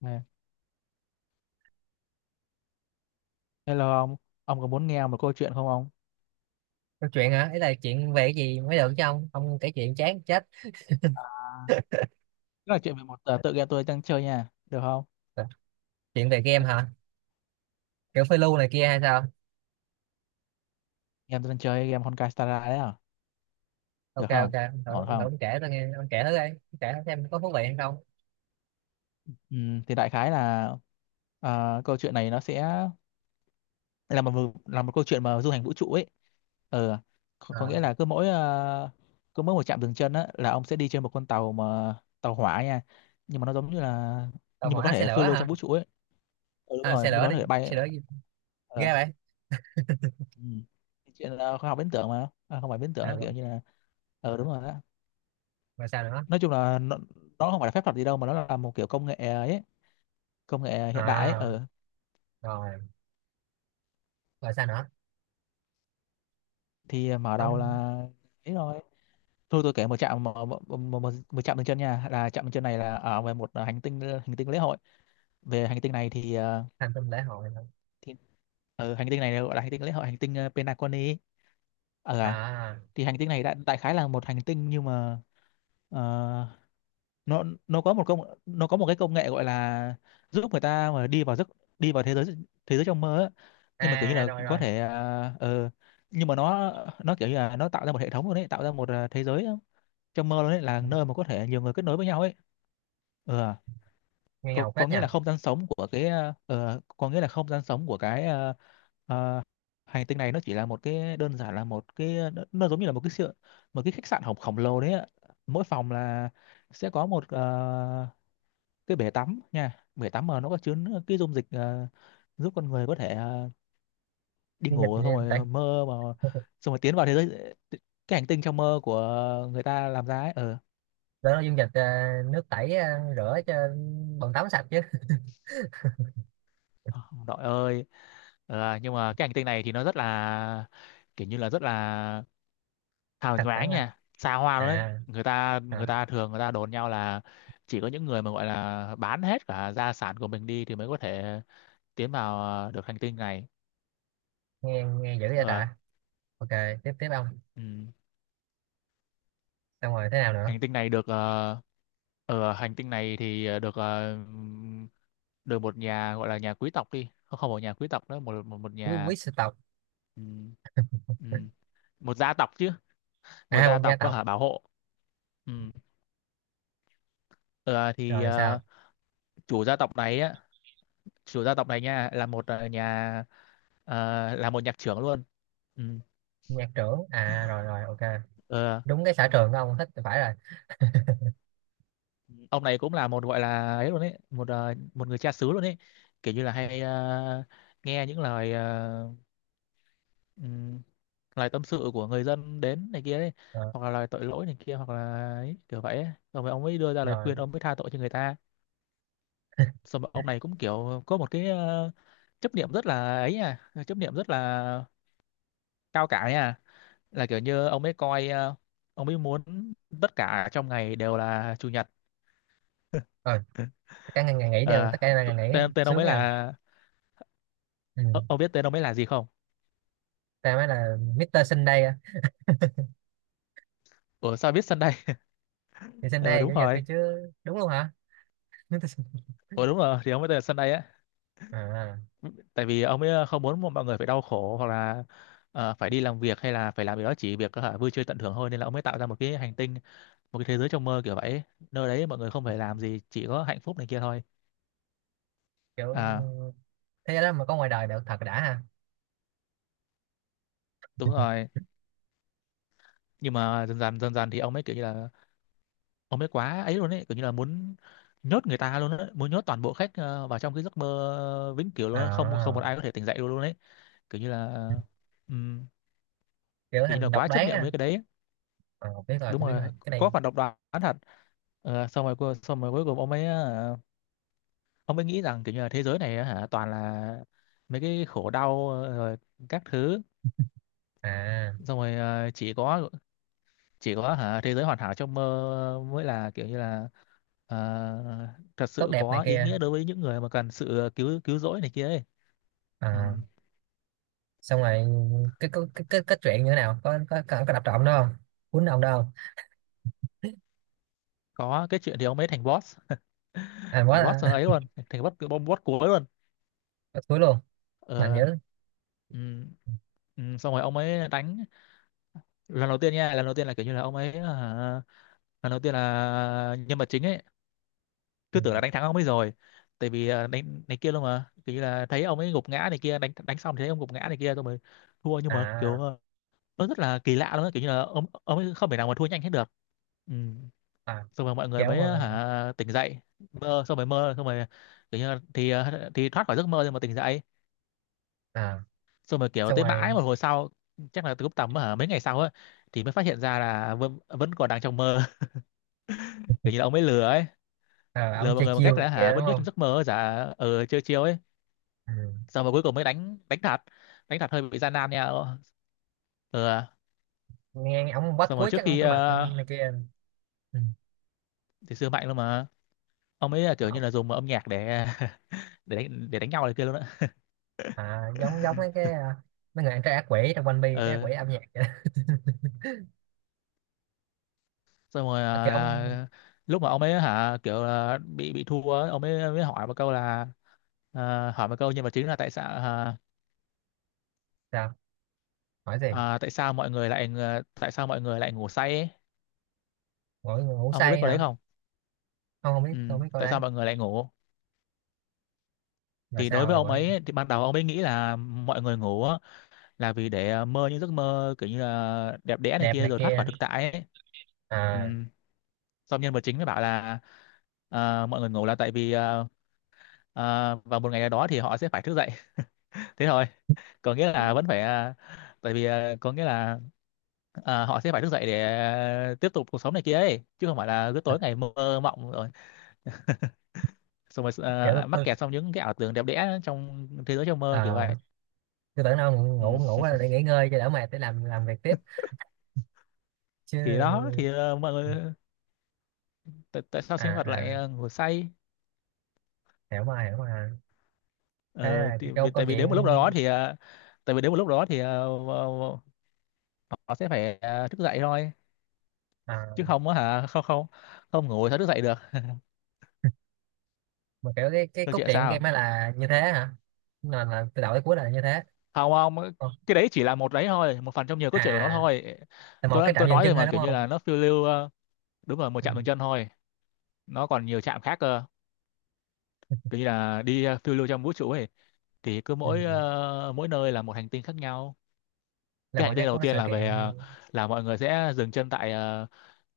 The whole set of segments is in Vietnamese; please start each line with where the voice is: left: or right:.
left: Này, hello ông có muốn nghe một câu chuyện không ông?
right: Câu chuyện hả? Ý là chuyện về cái gì mới được chứ không không kể chuyện chán chết.
left: Tức là chuyện về một tựa game tôi đang chơi nha, được không?
right: Ờ, Chuyện về game hả? Kiểu phiêu lưu này kia hay sao?
left: Game tôi đang chơi game Honkai Star Rail đấy à, được
right: Ok ok,
left: không? Ổn
right: ông thử
left: không?
right: ông kể tôi nghe, ông kể thử đi. Ông kể thử xem có thú vị hay không.
left: Ừ, thì đại khái là câu chuyện này nó sẽ là một câu chuyện mà du hành vũ trụ ấy. Ờ,
right: À,
left: có nghĩa là cứ mỗi một trạm dừng chân á là ông sẽ đi trên một con tàu mà tàu hỏa nha, nhưng mà nó giống như là
right: tàu
left: nhưng mà có
right: hỏa xe
left: thể
right: lửa
left: phiêu lưu
right: hả?
left: trong vũ trụ ấy. Ừ, đúng
right: À,
left: rồi,
right: xe
left: nhưng
right: lửa
left: mà
right: đi,
left: có thể bay.
right: xe lửa gì?
left: ờ,
right: Ghê vậy?
left: Ừ. Cái chuyện là khoa học viễn tưởng mà à, không phải viễn tưởng
right: À,
left: nó
right: rồi,
left: kiểu như là ờ đúng rồi đó,
right: rồi sao nữa?
left: nói chung là nó không phải là phép thuật gì đâu mà nó là một kiểu công nghệ ấy, công nghệ hiện đại ấy
right: À,
left: ừ.
right: rồi, rồi sao nữa?
left: Thì mở đầu là
right: Ông
left: ấy rồi, thôi tôi kể một trạm một trạm dừng chân nha, là trạm dừng chân này là ở về một hành tinh lễ hội. Về hành tinh này thì
right: thành tâm lễ hội hả?
left: thì ở hành tinh này là gọi là hành tinh lễ hội hành tinh Pelagoni ấy. ờ à,
right: À,
left: thì hành tinh này đại khái là một hành tinh nhưng mà ờ, nó có một công, nó có một cái công nghệ gọi là giúp người ta mà đi vào giấc, đi vào thế giới, thế giới trong mơ á. Nhưng mà kiểu như
right: à, à,
left: là
right: rồi
left: có
right: rồi,
left: thể à, ờ, nhưng mà nó kiểu như là nó tạo ra một hệ thống luôn đấy, tạo ra một à, thế giới trong mơ luôn đấy, là nơi mà có thể nhiều người kết nối với nhau ấy, ừ,
right: nghe ngầu
left: có
right: phết
left: nghĩa là
right: nha.
left: không gian sống của cái à, ờ, có nghĩa là không gian sống của cái à, à, hành tinh này nó chỉ là một cái đơn giản là một cái nó giống như là một cái sự, một cái khách sạn khổng khổng lồ đấy ạ. Mỗi phòng là sẽ có một cái bể tắm nha, bể tắm mà nó có chứa cái dung dịch giúp con người có thể đi
right: Dung
left: ngủ xong
right: dịch tẩy,
left: rồi mơ mà xong rồi tiến vào thế giới, cái hành tinh trong mơ của người ta làm ra ấy ờ,
right: đó là dung dịch nước tẩy rửa cho bồn tắm sạch chứ,
left: đội ơi. Ờ, nhưng mà cái hành tinh này thì nó rất là kiểu như là rất là hào
right: sạch
left: nhoáng
right: sẵn mà.
left: nha, xa hoa luôn đấy,
right: À,
left: người ta
right: à.
left: người ta thường người ta đồn nhau là chỉ có những người mà gọi là bán hết cả gia sản của mình đi thì mới có thể tiến vào được hành tinh này.
right: Nghe nghe dữ vậy
left: Ờ,
right: ta. Ok, tiếp tiếp ông,
left: ừ.
right: xong rồi thế nào nữa?
left: Hành tinh này được ở hành tinh này thì ờ, được được một nhà gọi là nhà quý tộc đi, không không phải nhà quý tộc nữa, một một
right: Quý
left: nhà,
right: quý sư tộc.
left: ừm, ừm, một gia tộc chứ, một
right: À
left: gia
right: một gia
left: tộc
right: tộc.
left: hả, bảo hộ. Ừm, ờ, thì
right: Rồi
left: ờ,
right: sao?
left: chủ gia tộc này á, chủ gia tộc này nha là một nhà ờ, là một nhạc trưởng luôn. Ừm,
right: Nhạc trưởng à, rồi rồi ok,
left: ờ,
right: đúng cái sở trường của ông thích thì phải rồi.
left: ông này cũng là một gọi là ấy luôn ấy, một một người cha xứ luôn ấy, kiểu như là hay nghe những lời ừm, lời tâm sự của người dân đến này kia ấy,
right: Ờ,
left: hoặc là lời tội lỗi này kia hoặc là ấy, kiểu vậy ấy. Rồi ông ấy đưa ra lời
right: rồi,
left: khuyên, ông mới tha tội cho người ta. Xong rồi ông này cũng kiểu có một cái chấp niệm rất là ấy, à chấp niệm rất là cao cả ấy à, là kiểu như ông ấy coi ông ấy muốn tất cả trong ngày đều là chủ nhật.
right: rồi. Ừ, tất cả ngày ngày nghỉ đều
left: Ờ,
right: tất cả
left: t-
right: ngày ngày nghỉ
left: tên tên ông
right: sướng
left: ấy
right: nha.
left: là
right: Ừ.
left: ờ, ông biết tên ông ấy là gì không?
right: Ta mới là Mr. Sunday á.
left: Ủa sao biết Sunday?
right: Thì
left: Ờ
right: Sunday là
left: đúng
right: chủ nhật thôi
left: rồi.
right: chứ. Đúng luôn hả? Mr. Sunday.
left: Ủa đúng rồi, thì ông ấy tên là Sunday á,
right: À,
left: tại vì ông ấy không muốn mọi người phải đau khổ hoặc là phải đi làm việc hay là phải làm gì đó, chỉ việc hả, vui chơi tận hưởng thôi, nên là ông ấy tạo ra một cái hành tinh, một cái thế giới trong mơ kiểu vậy, nơi đấy mọi người không phải làm gì chỉ có hạnh phúc này kia thôi.
right: kiểu
left: À
right: thế đó mà có ngoài đời được thật đã ha.
left: đúng rồi. Nhưng mà dần dần dần dần thì ông ấy kiểu như là ông ấy quá ấy luôn ấy, kiểu như là muốn nhốt người ta luôn á, muốn nhốt toàn bộ khách vào trong cái giấc mơ vĩnh cửu luôn á, không không một
right: À,
left: ai có thể tỉnh dậy luôn luôn ấy, kiểu như là ừm,
right: kiểu
left: kiểu như là
right: thành độc
left: quá chấp
right: đoán
left: niệm
right: á.
left: với cái đấy.
right: À, biết rồi,
left: Đúng
right: tôi biết
left: rồi,
right: rồi cái
left: có
right: này.
left: phản độc đoán thật. Ờ, xong rồi cuối cùng ông ấy ông ấy nghĩ rằng kiểu như là thế giới này á hả toàn là mấy cái khổ đau rồi các thứ,
right: À
left: xong rồi chỉ có hả thế giới hoàn hảo trong mơ mới là kiểu như là ờ, thật
right: tốt
left: sự
right: đẹp này
left: có ý
right: kia.
left: nghĩa đối với những người mà cần sự cứu cứu rỗi này kia ấy. Ừ.
right: À, xong rồi cái cái chuyện như thế nào, có có đập trộm đâu không, cuốn ông đâu không?
left: Có cái chuyện thì ông ấy thành boss.
right: À quá
left: Thành boss
right: là
left: ấy luôn, thành boss bom boss cuối luôn.
right: bắt cuối luôn. Mạnh
left: Ờ,
right: dữ.
left: ừ. Ừ. Xong rồi ông ấy đánh lần đầu tiên nha, lần đầu tiên là kiểu như là ông ấy à, lần đầu tiên là nhân vật chính ấy
right: Ừ.
left: cứ tưởng là đánh thắng ông ấy rồi, tại vì à, đánh đánh kia luôn mà kiểu như là thấy ông ấy gục ngã này kia, đánh đánh xong thì thấy ông gục ngã này kia rồi mới thua, nhưng mà kiểu
right: à
left: à, nó rất là kỳ lạ luôn á, kiểu như là ông ấy không thể nào mà thua nhanh hết được. Ừ.
right: à
left: Xong rồi mọi người
right: kéo
left: mới
right: mà.
left: hả tỉnh dậy, mơ xong rồi kiểu như là, thì à, thì thoát khỏi giấc mơ nhưng mà tỉnh dậy
right: À
left: xong rồi kiểu
right: xong
left: tới mãi một
right: rồi,
left: hồi sau, chắc là từ lúc tầm hả mấy ngày sau á, thì mới phát hiện ra là vẫn vẫn còn đang trong mơ. Kiểu như là ông ấy lừa ấy,
right: à,
left: lừa
right: ông
left: mọi
right: chơi
left: người bằng
right: chiêu
left: cách
right: này
left: là hả
right: kia đúng
left: vẫn nhớ
right: không?
left: trong giấc mơ giả ờ chiêu chiêu ấy.
right: Ừ.
left: Xong rồi cuối cùng mới đánh đánh thật, đánh thật hơi bị gian nan nha ờ. Ờ.
right: Nghe ông bắt
left: Xong rồi
right: cuối
left: trước
right: chắc ông
left: khi
right: phải mạnh này kia. Ừ.
left: thì xưa mạnh luôn mà, ông ấy là kiểu như
right: Ông-
left: là dùng âm nhạc để để đánh nhau này kia luôn á.
right: à giống giống mấy cái, à, mấy người ăn trái ác quỷ trong One Piece, trái ác
left: Ờ,
right: quỷ âm nhạc vậy đó.
left: xong rồi
right: Mà cái ông
left: lúc mà ông ấy hả kiểu là bị thua á, ông ấy mới hỏi một câu là à, hỏi một câu nhân vật chính là tại sao à,
right: sao, hỏi gì?
left: à, tại sao mọi người lại tại sao mọi người lại ngủ say ấy?
right: Ngủ ngủ
left: Ông có biết
right: say
left: câu đấy
right: hả?
left: không?
right: Không không biết,
left: Ừ,
right: không biết câu
left: tại
right: đấy.
left: sao mọi người lại ngủ?
right: Là
left: Thì đối
right: sao
left: với
right: rồi,
left: ông
right: gọi?
left: ấy thì ban đầu ông ấy nghĩ là mọi người ngủ á, là vì để mơ những giấc mơ kiểu như là đẹp đẽ này
right: Đẹp
left: kia
right: này
left: rồi thoát khỏi
right: kia.
left: thực tại ấy. Ừ.
right: À
left: Xong nhân vật chính mới bảo là mọi người ngủ là tại vì vào một ngày nào đó thì họ sẽ phải thức dậy. Thế thôi, có nghĩa là vẫn phải tại vì có nghĩa là họ sẽ phải thức dậy để tiếp tục cuộc sống này kia ấy, chứ không phải là cứ tối ngày mơ mộng rồi, xong rồi
right: kiểu
left: mắc
right: tôi
left: kẹt trong những cái ảo tưởng đẹp đẽ trong thế giới trong mơ kiểu
right: à,
left: vậy.
right: tôi tưởng đâu ngủ ngủ
left: Ừ.
right: ngủ là để nghỉ ngơi cho đỡ mệt để làm việc tiếp chứ.
left: Thì đó thì mọi người tại sao
right: À
left: sinh vật lại
right: à
left: ngủ say?
right: hiểu mà, hiểu mà. Thế
left: Ờ,
right: là cái
left: thì,
right: câu
left: vì,
right: câu
left: tại vì
right: chuyện,
left: đến một lúc nào đó thì tại vì đến một lúc đó thì họ sẽ phải thức dậy thôi, chứ
right: à,
left: không á hả không không, không ngủ thì thức dậy được.
right: mà kiểu cái
left: Câu
right: cốt
left: chuyện
right: truyện
left: sao?
right: game ấy là như thế hả? Là từ đầu tới cuối là như thế.
left: Không không,
right: Ồ,
left: cái đấy chỉ là một đấy thôi, một phần trong nhiều
right: à
left: câu chuyện của nó
right: à,
left: thôi.
right: là một
left: tôi
right: cái trạm
left: tôi
right: dừng
left: nói rồi
right: chân thôi
left: mà,
right: đúng
left: kiểu như
right: không?
left: là nó phiêu lưu đúng là một
right: Ừ,
left: chạm dừng chân thôi, nó còn nhiều chạm khác cơ, kiểu như là đi phiêu lưu trong vũ trụ ấy, thì
right: ừ.
left: mỗi nơi là một hành tinh khác nhau.
right: Là
left: Cái
right: mỗi
left: hành tinh
right: sẽ có
left: đầu
right: cái
left: tiên
right: sự
left: là về
right: kiện
left: là mọi người sẽ dừng chân tại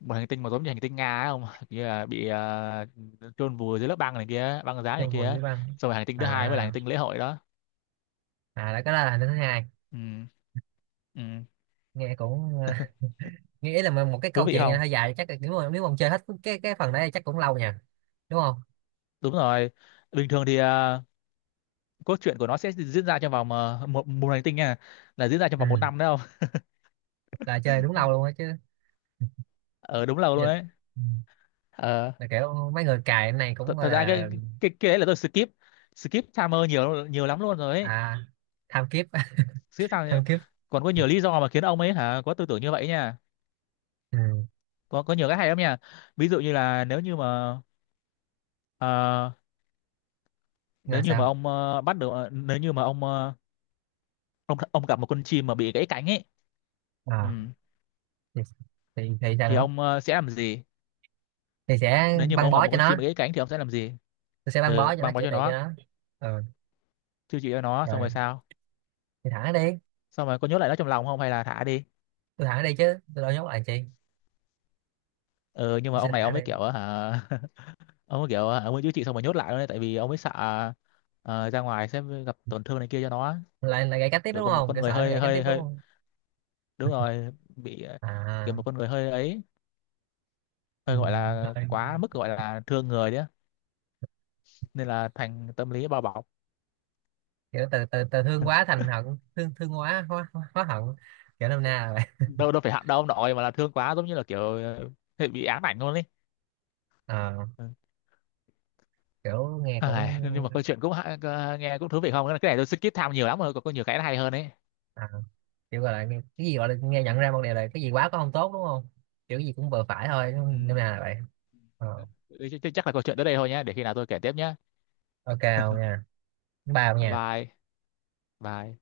left: một hành tinh mà giống như hành tinh Nga ấy không, kia là bị chôn vùi dưới lớp băng này kia, băng giá này
right: trong vườn
left: kia.
right: với băng.
left: Xong rồi hành tinh thứ hai mới là hành
right: À
left: tinh lễ hội đó.
right: à là cái đó là thứ hai.
left: Ừ, ừ.
right: Nghe cũng, ờ, nghĩ là một cái
left: Thú
right: câu
left: vị
right: chuyện này
left: không?
right: hơi dài, chắc là nếu mà ông chơi hết cái phần đấy chắc cũng lâu nha, đúng không?
left: Đúng rồi, bình thường thì cốt truyện của nó sẽ diễn ra trong vòng ờ, một một hành tinh nha, là diễn ra trong vòng một
right: Ừ,
left: năm đấy không.
right: là chơi đúng lâu luôn á chứ.
left: Ờ đúng lâu luôn
right: Vậy là,
left: đấy.
right: ừ,
left: Ờ,
right: là kiểu mấy người cài cái này cũng gọi
left: thật ra
right: là
left: cái đấy là tôi skip, skip timer nhiều nhiều lắm luôn rồi ấy,
right: à, tham kiếp.
left: skip timer.
right: Tham kiếp.
left: Còn có nhiều lý do mà khiến ông ấy hả có tư tưởng như vậy nha,
right: Ừ.
left: có nhiều cái hay lắm nha. Ví dụ như là nếu như mà à,
right: Là sao?
left: nếu như mà ông ờ, ông gặp một con chim mà bị gãy cánh ấy. Ừ,
right: À, thì, thì sao
left: thì
right: nữa?
left: ông sẽ làm gì?
right: Thì sẽ
left: Nếu như mà
right: băng
left: ông gặp
right: bó
left: một
right: cho
left: con
right: nó.
left: chim bị gãy cánh thì ông sẽ làm gì?
right: Tôi sẽ băng bó
left: Ừ,
right: cho nó,
left: băng bó
right: chữa
left: cho
right: trị cho
left: nó,
right: nó. Ừ.
left: chữa trị cho nó xong
right: Rồi
left: rồi sao?
right: thì thả nó đi.
left: Xong rồi có nhốt lại nó trong lòng không hay là thả đi?
right: Tôi thả nó đi chứ tôi đâu nhốt lại làm chi.
left: Ừ, nhưng mà
right: Tôi sẽ
left: ông
right: thả
left: này
right: nó
left: ông ấy
right: đi.
left: kiểu hả ông ấy kiểu hả, ông ấy chữa trị xong rồi nhốt lại luôn đấy, tại vì ông ấy sợ ra ngoài sẽ gặp tổn thương này kia cho nó.
right: Lại lại gãy cánh tiếp
left: Kiểu
right: đúng
left: có một
right: không,
left: con
right: kiểu sợ
left: người
right: nó
left: hơi
right: gãy cánh tiếp
left: hơi
right: đúng
left: hơi,
right: không?
left: đúng rồi, bị kiểu
right: À
left: một con người hơi ấy,
right: ừ.
left: hơi gọi là
right: Rồi.
left: quá mức gọi là thương người đấy á. Nên là thành tâm lý bao bọc.
right: Kiểu từ từ từ thương quá thành hận, thương thương quá hóa hận. Kiểu năm na rồi.
left: Đâu đâu phải hận đâu ông nội, mà là thương quá giống như là kiểu bị ám ảnh luôn ấy.
right: Ờ,
left: Ừ.
right: kiểu nghe cũng,
left: Ai, nhưng mà câu chuyện cũng nghe cũng thú vị không, cái này tôi skip tham nhiều lắm rồi, còn có nhiều cái nó hay hơn ấy.
right: à, kiểu gọi là nghe- cái gì gọi là nghe, nhận ra một điều là cái gì quá cũng không tốt đúng không? Kiểu gì cũng vừa phải thôi
left: Ừ.
right: không- năm nào là vậy. Ờ,
left: Chắc là câu chuyện tới đây thôi nhé, để khi nào tôi kể tiếp nhé.
right: ok không nha. Ba không nha.
left: Bye. Bye.